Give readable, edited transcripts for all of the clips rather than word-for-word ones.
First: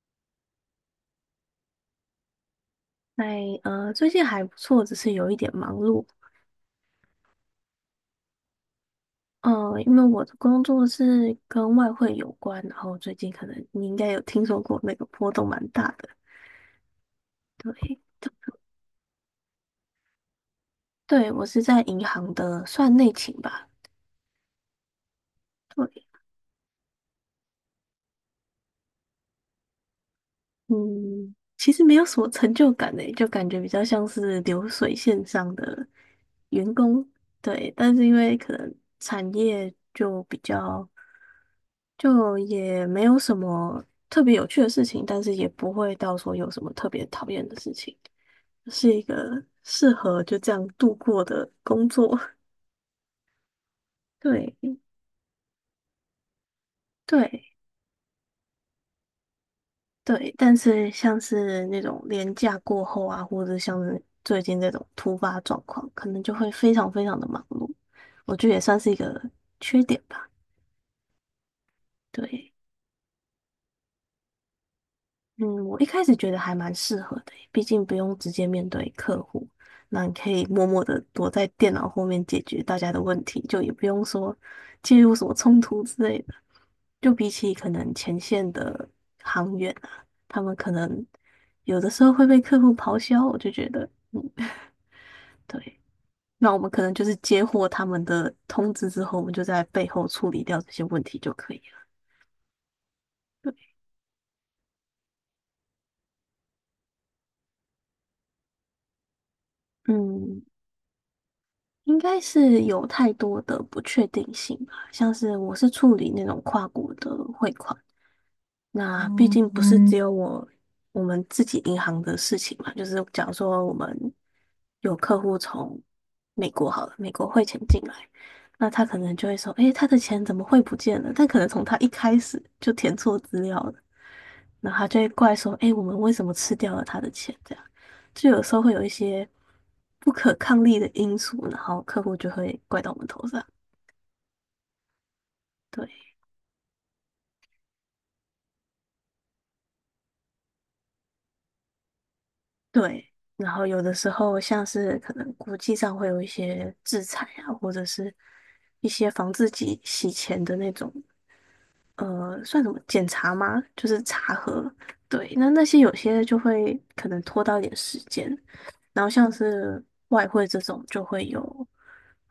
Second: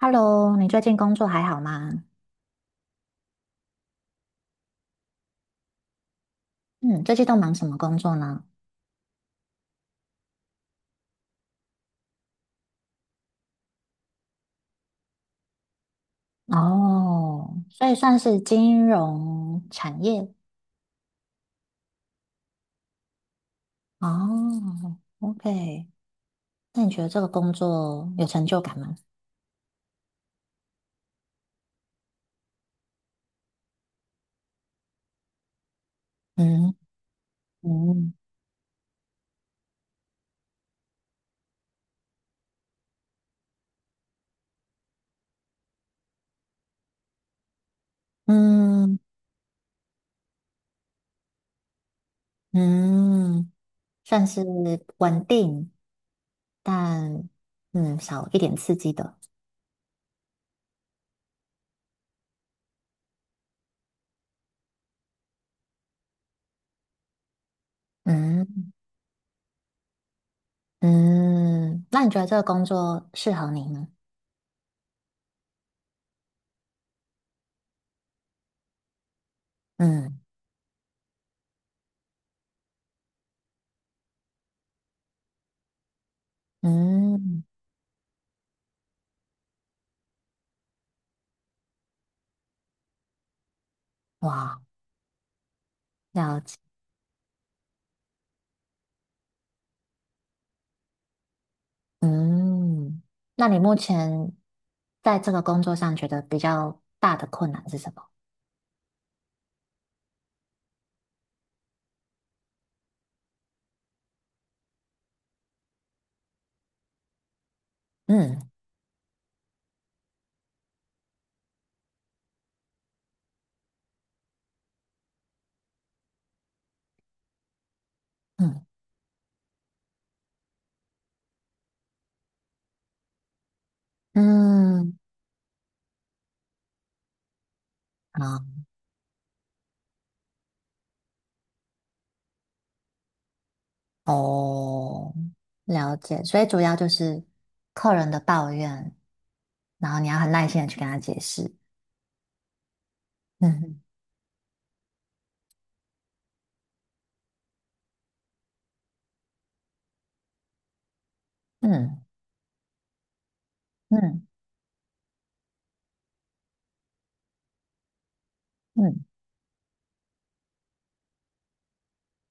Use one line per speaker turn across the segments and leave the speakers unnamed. Hello，你最近工作还好吗？
哎，最近还不错，只是有一点忙碌。
嗯，最近都忙什么工作呢？
嗯、因为我的工作是跟外汇有关，然后最近可能你应该有听说过那个波动蛮大的。
哦，所以
对。
算是金融产业。
对，我是在银行的算内勤吧。
哦，OK，
对。
那你觉得这个工作有成就感吗？
嗯，其实没有什么成就感诶，就感觉比较像是流水线上的
嗯
员工。对，但是因
嗯
为可能产业就比较就也没有什么特别有趣的事情，但是也不会到说有什么特别讨厌的事情，是
嗯
一个适合就这样度过的工作。
嗯，算是
对
稳定，但
对
少一点刺激的。
对，但是像是那种年假过后啊，或者像是最近这种突发状况，可能就会非常非常的忙碌，我觉得也
嗯
算是一个缺点吧。
嗯，那你觉得这个
对。
工作适合你吗？
嗯，我一开始觉得还蛮适合的耶，毕竟不用直接面对客户，那你
嗯
可以默默的躲在电脑后面解决大家的问题，就也不用说介入什么冲突之类的。就比
嗯，
起可能前线的航员啊，他们可能有的时候会被客户咆哮，我就觉得，嗯，
哇。
对，
了
那
解。
我们可能就是接获他们的通知之后，我们就在背后处理掉这些问题就可以了。
嗯，那你目前在这个工作上觉得比较大的困难是什么？
嗯，应该是有太多的不确定性吧，像是我是处理那种跨国的汇款，
嗯
那毕竟不是只有我们自己银行的事情嘛，就是假如说我们有客户从美国好了，美国汇钱进来，
嗯
那他可能就会说，诶，他的钱怎么汇不见了？但可能从他一开始就填错资料了，然后他
嗯，
就会怪说：“哎，我们为什么吃掉了他的钱？”这样，就有
啊
时候会有一些不可抗力的因素，然后客户就会怪到我们头上。
哦，
对
了解。所以主要就是客人的抱怨，然后你要很耐心的去跟他解释。
对，然后
嗯
有的时候像是可能国际上会有一些制裁啊，或者是一些防自己洗钱的那种
嗯
算什么检查吗？就是
嗯
查核。对，那那些有些就会可能拖到一点时间，
嗯
然后像是外汇这种就会有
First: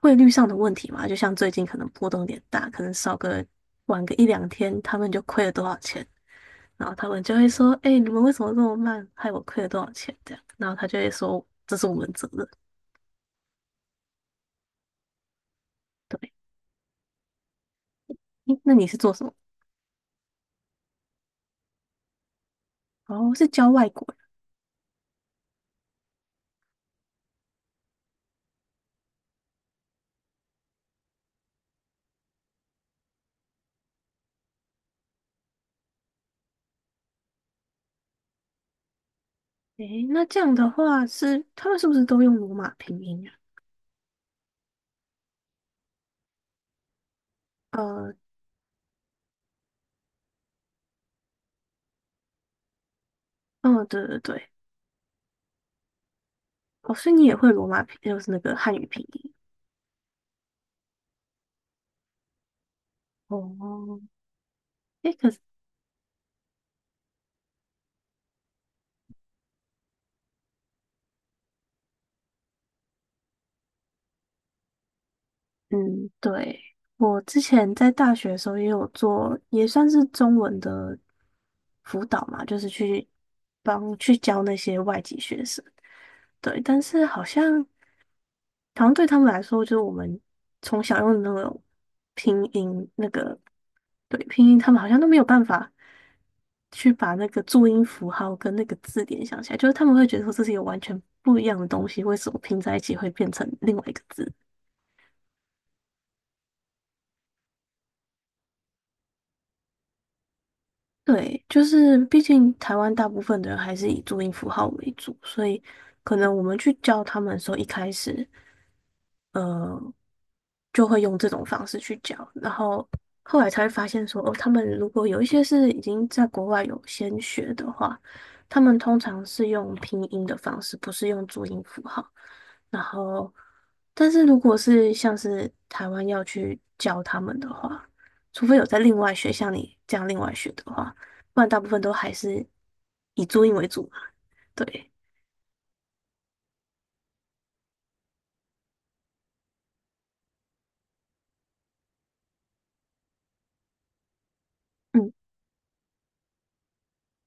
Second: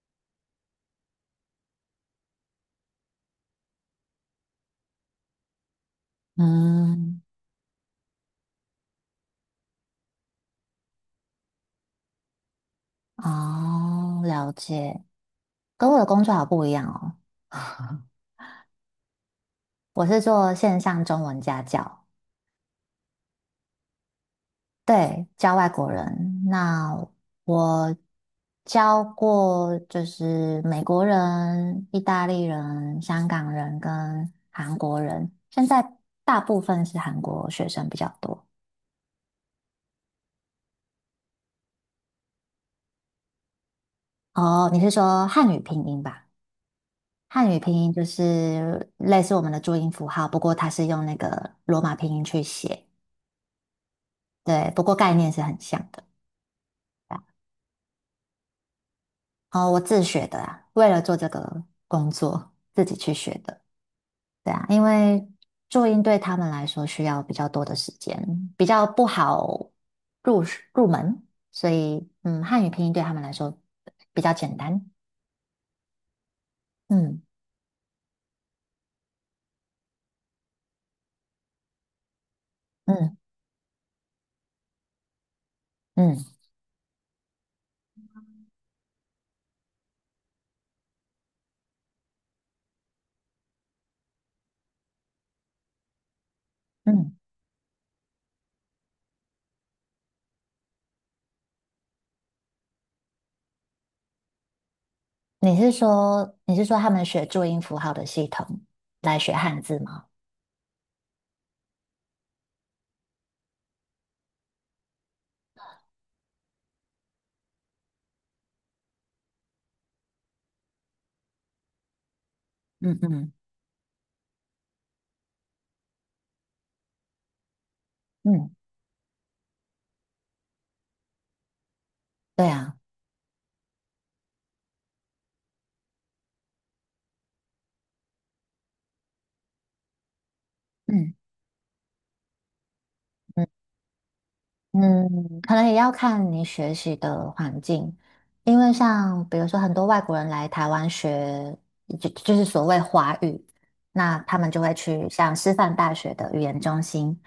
汇率上的问题嘛，就像最近可能波动有点大，可能少个晚个一两天，他们就亏了多少钱，然后他
嗯，
们就会说：“哎、你们为什么这么慢，害我亏了多少钱？”这样，然后他就会说：“这是我们责任。”
哦，了解。跟我的工
对。
作好不一样哦，
诶，那你是做什么？
我是做线上中文家教。
哦，是教外国人。
对，教外国人。那我教过就是美国人、意大利人、香港人跟韩国人，现在大部分是韩国学生比较多。
诶，那这样的话是他们是不是都用罗马拼音啊？
哦，你是说汉语拼音吧？汉语拼音就
呃，
是类似我们的注音符号，不过它是用那个罗马拼音去写。
哦，对对对。
对，不过概念是很像的。
哦，所以你也会罗马拼，就是那个汉语拼音。
哦，我自学的啦，为了做这个工作自己去学的。
哦。
对啊，因
诶，
为
可是，
注音对他们来说需要比较多的时间，比较不好入入门，所以汉语拼音对他们来说比较简单。
嗯，对，我
嗯
之前在大学的时候也有做，也算是中文的辅导嘛，就是去
嗯
帮去教那些外籍学生。
嗯
对，但是好像。好像对他们来说，就是我们从小用的那种拼音，那个对拼音，他们好像都没有办法去把
嗯，
那个注音符号跟那个字典想起来，就是他们会觉得说这是一个完全不一样的东西，为什么拼在一起会变成另外一个字？
你是说他们学注音符号的系统来学汉字吗？
对，就是毕竟台湾大部分的人还是以注音符号为主，所以可能我们去教他们的时候，一开始。呃。就会用这种方式去教，然后
嗯嗯
后来才会发现说，哦，他们如果有一些是已经在国外有先学的话，
嗯，
他们通常是用拼音的方式，不是用注音符号。
对啊，
然后，但是如果是像是台湾要去教他们的话，除非有在另外学，像你这样另外学的话，
嗯
不然大部分都还是以注
嗯。
音为主嘛。对，
嗯，可能也要看你学习的环境，因为像比如说很多外国人来台湾学，就是所谓华语，那他们就会去
嗯
像师范大学的语言中心。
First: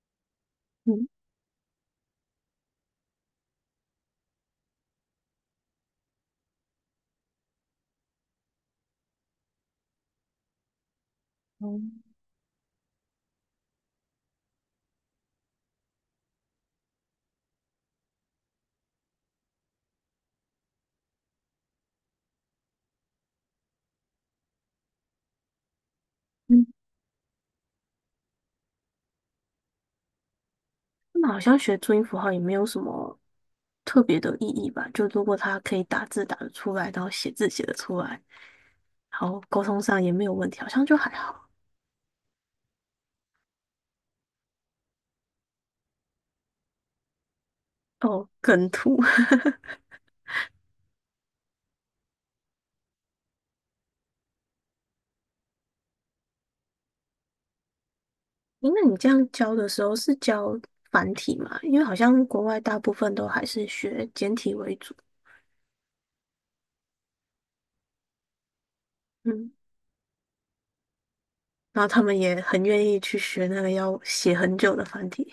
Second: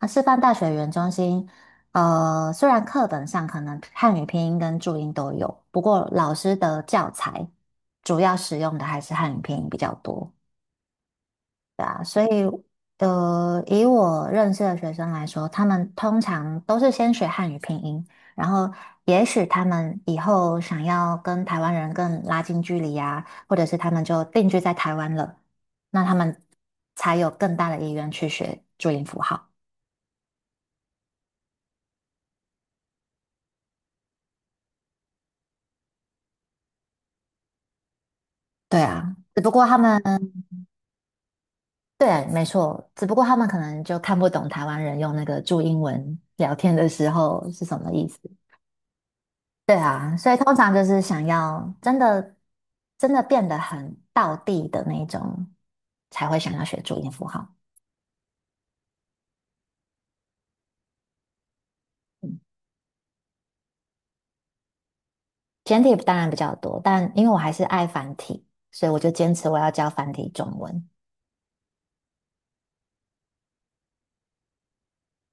那师范大学语言
嗯
中心，虽然课本上可能汉语拼音跟注音都有，不过老师的教材主要使用的还是汉语拼音比较多。对啊，所以以我认识的学生来说，他们通常都是先学汉语拼音，然后也许他们以后想要跟台湾人更拉近距离啊，或者是他们就定居在台湾了，那他们
嗯。
才有更大的意愿去学注音符号。
那好像学注音符号也没有什么特别的意义吧？就如果他可以打字打得出来，然后写字写得出来，
对啊，
然
只
后
不
沟
过他
通
们，
上也没有问题，好像就还好。
对，没错，只不过他们可能就看不懂台湾人用那个注音文聊天的时候是什么意思。
哦，梗图。
对啊，所以通常就是想要真的真的变得很道地的那种，才会想要学注音符号。
诶，那你这样教的时候是教繁体吗？因为好像
嗯，
国外大部分都还是学简体为主。
简体当然比较多，但因为我还是爱繁体，所以我就坚持
嗯，
我要教繁体中文。
然后他们也很愿意去学那个要写很久的繁体。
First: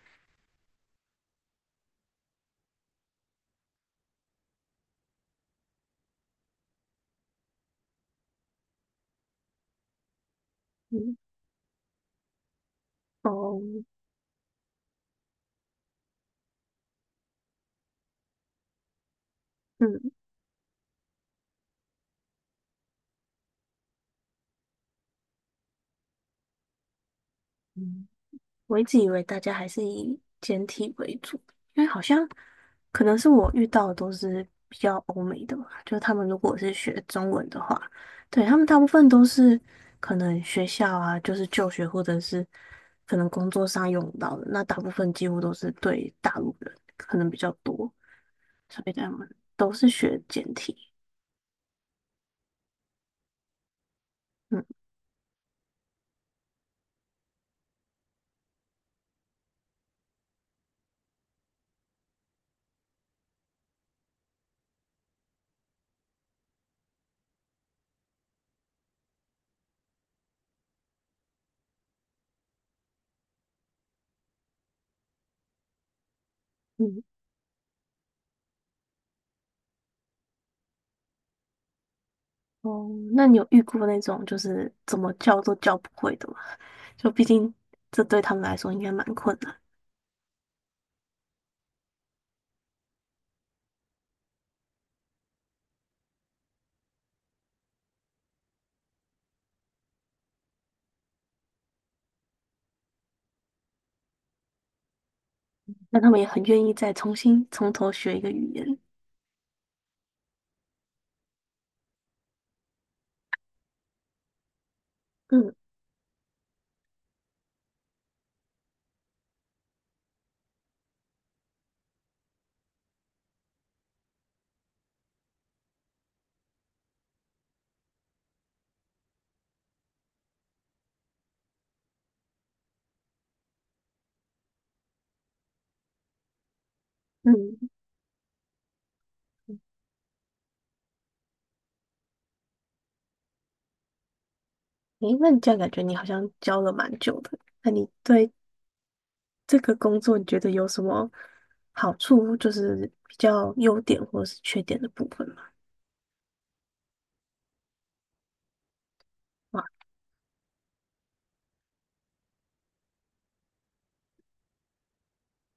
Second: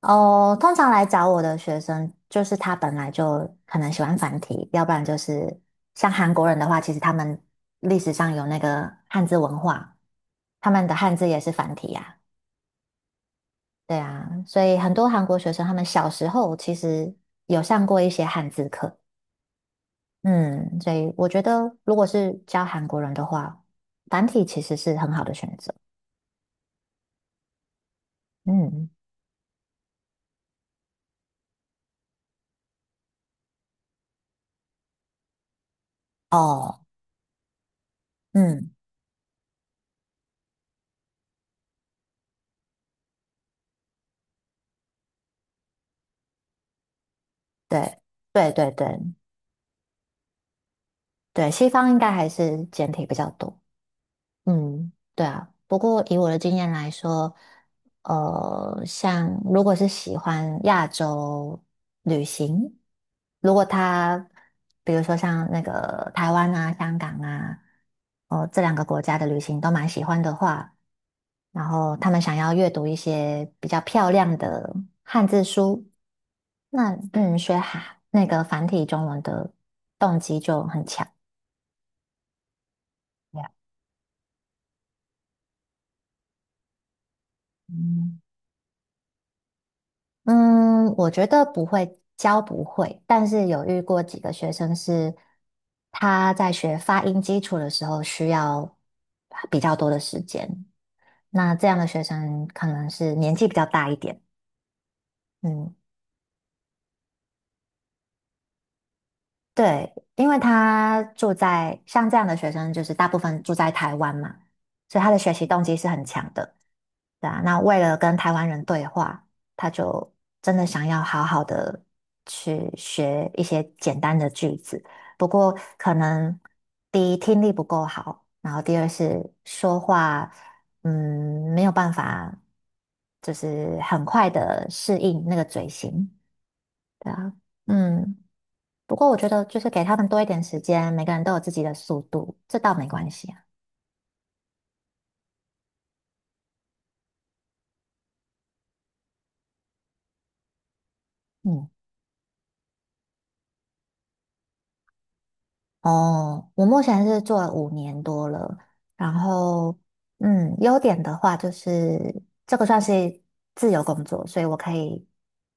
哦，通常来找我的学生，就是他本来就可能喜欢繁体，要不然就是像韩国人的话，其实他们历史上有那个汉字文化，他们的汉
嗯，
字也是繁体呀、
哦，
对啊，所以很多韩国学生他们小时候其实有上过一些汉字课，
嗯
嗯，所以我觉得如果是教韩国人的话，繁体其实是很好的选择，
嗯。我一
嗯，
直以为大家还是以简体为主，因为好像可能是我遇到的都是比较欧美的嘛，就是他们如果是
哦，
学中文的话，对，他们
嗯，
大部分都是可能学校啊，就是就学或者是可能工作上用到的，那大部分几乎都是对大陆人可能比较多，
对，对对
所
对
以他们都是学简体。
对，西方应该还是简体比较多，
嗯。
嗯，对啊。不过以我的经验来说，像如果是喜欢亚洲旅行，如果他比如说像那个台湾啊、香港啊，哦这两个国家的旅行都蛮喜欢的话，然后他们想要阅读一些比较漂亮的汉字书，那
嗯，
学那个繁体中文的动机就很强。
哦，那你
y e
有遇过那种就是怎么叫都叫不会的吗？就毕竟这
嗯。
对他们来说应该蛮困难，
嗯，我觉得不会，教不会，但是有遇过几个学生是他在学发音基础的时候需要比较多的时间，那这样的学生可能是年纪比较大一点，嗯。
但他们也很愿意再重新从头学一个语言。
对，因为他住在像这样的学生，就是大部分住在台湾嘛，所以他的学习
嗯
动机是很强的。对啊，那为了跟台湾人对话，他就真的想要好好的去学一些简单的句子。不过可能第一听力不够好，然后第二是说话，没有办法，就是很快的适应那个嘴型。对啊，
嗯，
嗯。不过我觉得就是给他们多一点时间，每个人都有自己的速度，这倒没关系啊。
诶，那你这样感觉你好像教了蛮久的，那你对这个工作你觉得有什么
嗯，
好处，就是比较优点或者是缺点的部分吗？
哦，我目前是做了5年多了，然
哇。
后优点的话就是这个算是自由工作，所以我可以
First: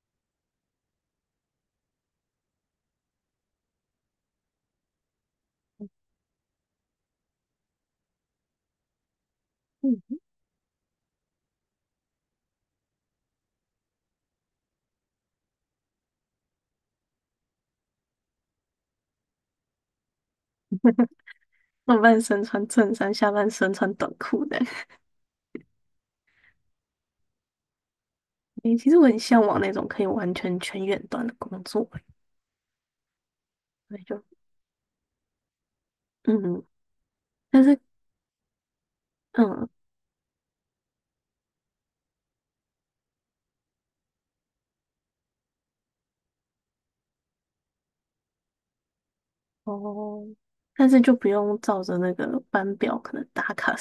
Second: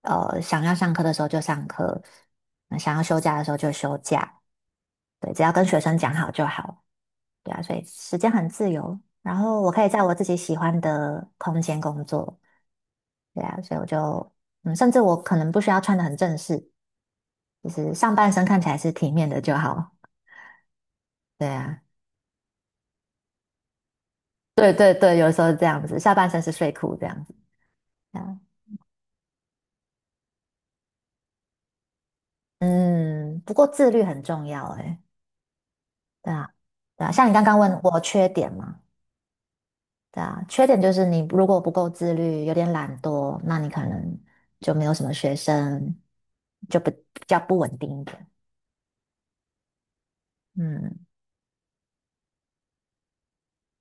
想要上课的时候就上课，那想要休假的时候就休假，对，只要跟学生讲好就好，对啊，所以时间很自由，然后我可以在我
嗯，
自己喜欢的空间工作。对啊，所以我就，甚至我可能不需要穿的很正式，就是上半身看起来是体面的就好。对啊，
上半身穿衬衫，下半身穿短裤的。
对 对对，有时候是这样子，下半身是睡裤这样子。对啊，
诶，其实我很向往那种可以完全全远端的工作欸，
嗯，不过自
所
律
以
很
就
重要诶。对啊，
嗯，
对啊，像你刚刚
但是
问我缺点嘛，
嗯
对啊，缺点就是你如果不够自律，有点懒惰，那你可能就没有什么学生，就不比较不稳定一点。
哦，但
嗯
是就不用照着那个班表可能打卡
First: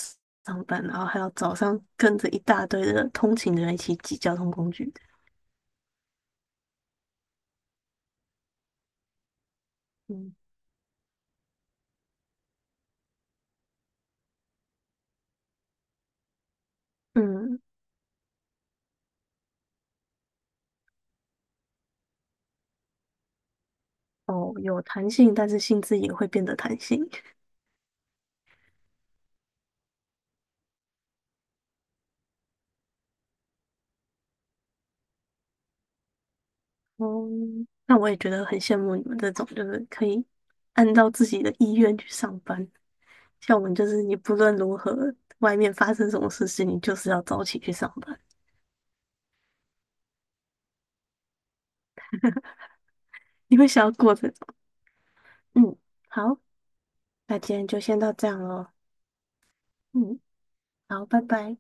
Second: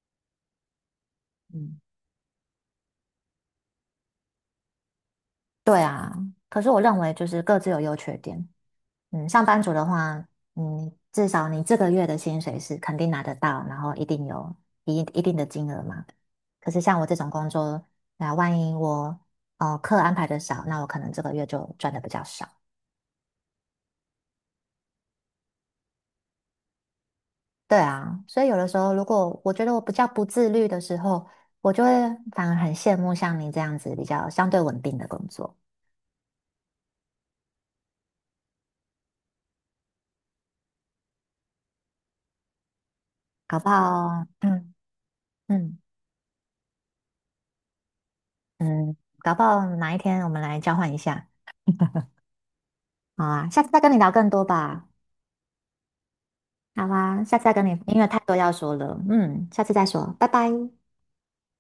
上班，然后还要早上
嗯，
跟着一大堆的通勤的人一起挤交通工具。的。
对啊。可是我认为就是各自有优缺点，嗯，上班族的话，
嗯。
嗯，至少你这个月的薪水是肯定拿得到，然后一定有一定的金额嘛。可是像我这种工
嗯，
作，那万一我哦课安排的少，那我可能这个月就赚的比较少。
哦，有弹性，但是性质也会变得弹性。
对啊，所以有的时候，如果我觉得我比较不自律的时候，我就会反而很羡慕像你这样子比较相对稳定的工作，
哦，那我也觉得很羡慕你们这种，就是可以按照自己的意愿去上班。像
搞
我
不
们就是，你
好，
不论
嗯
如何，外面
嗯
发生什么事情，你就是要早起去上班。
嗯，搞不好哪一天我们来交换一下，好啊，
你
下
会
次再
想
跟
要
你聊
过这
更多
种？
吧。
嗯，好，
好啊，下
那
次再
今
跟
天
你，
就先
因为
到
太
这
多
样
要
咯。
说了，下次再说，
嗯，
拜拜。
好，拜拜。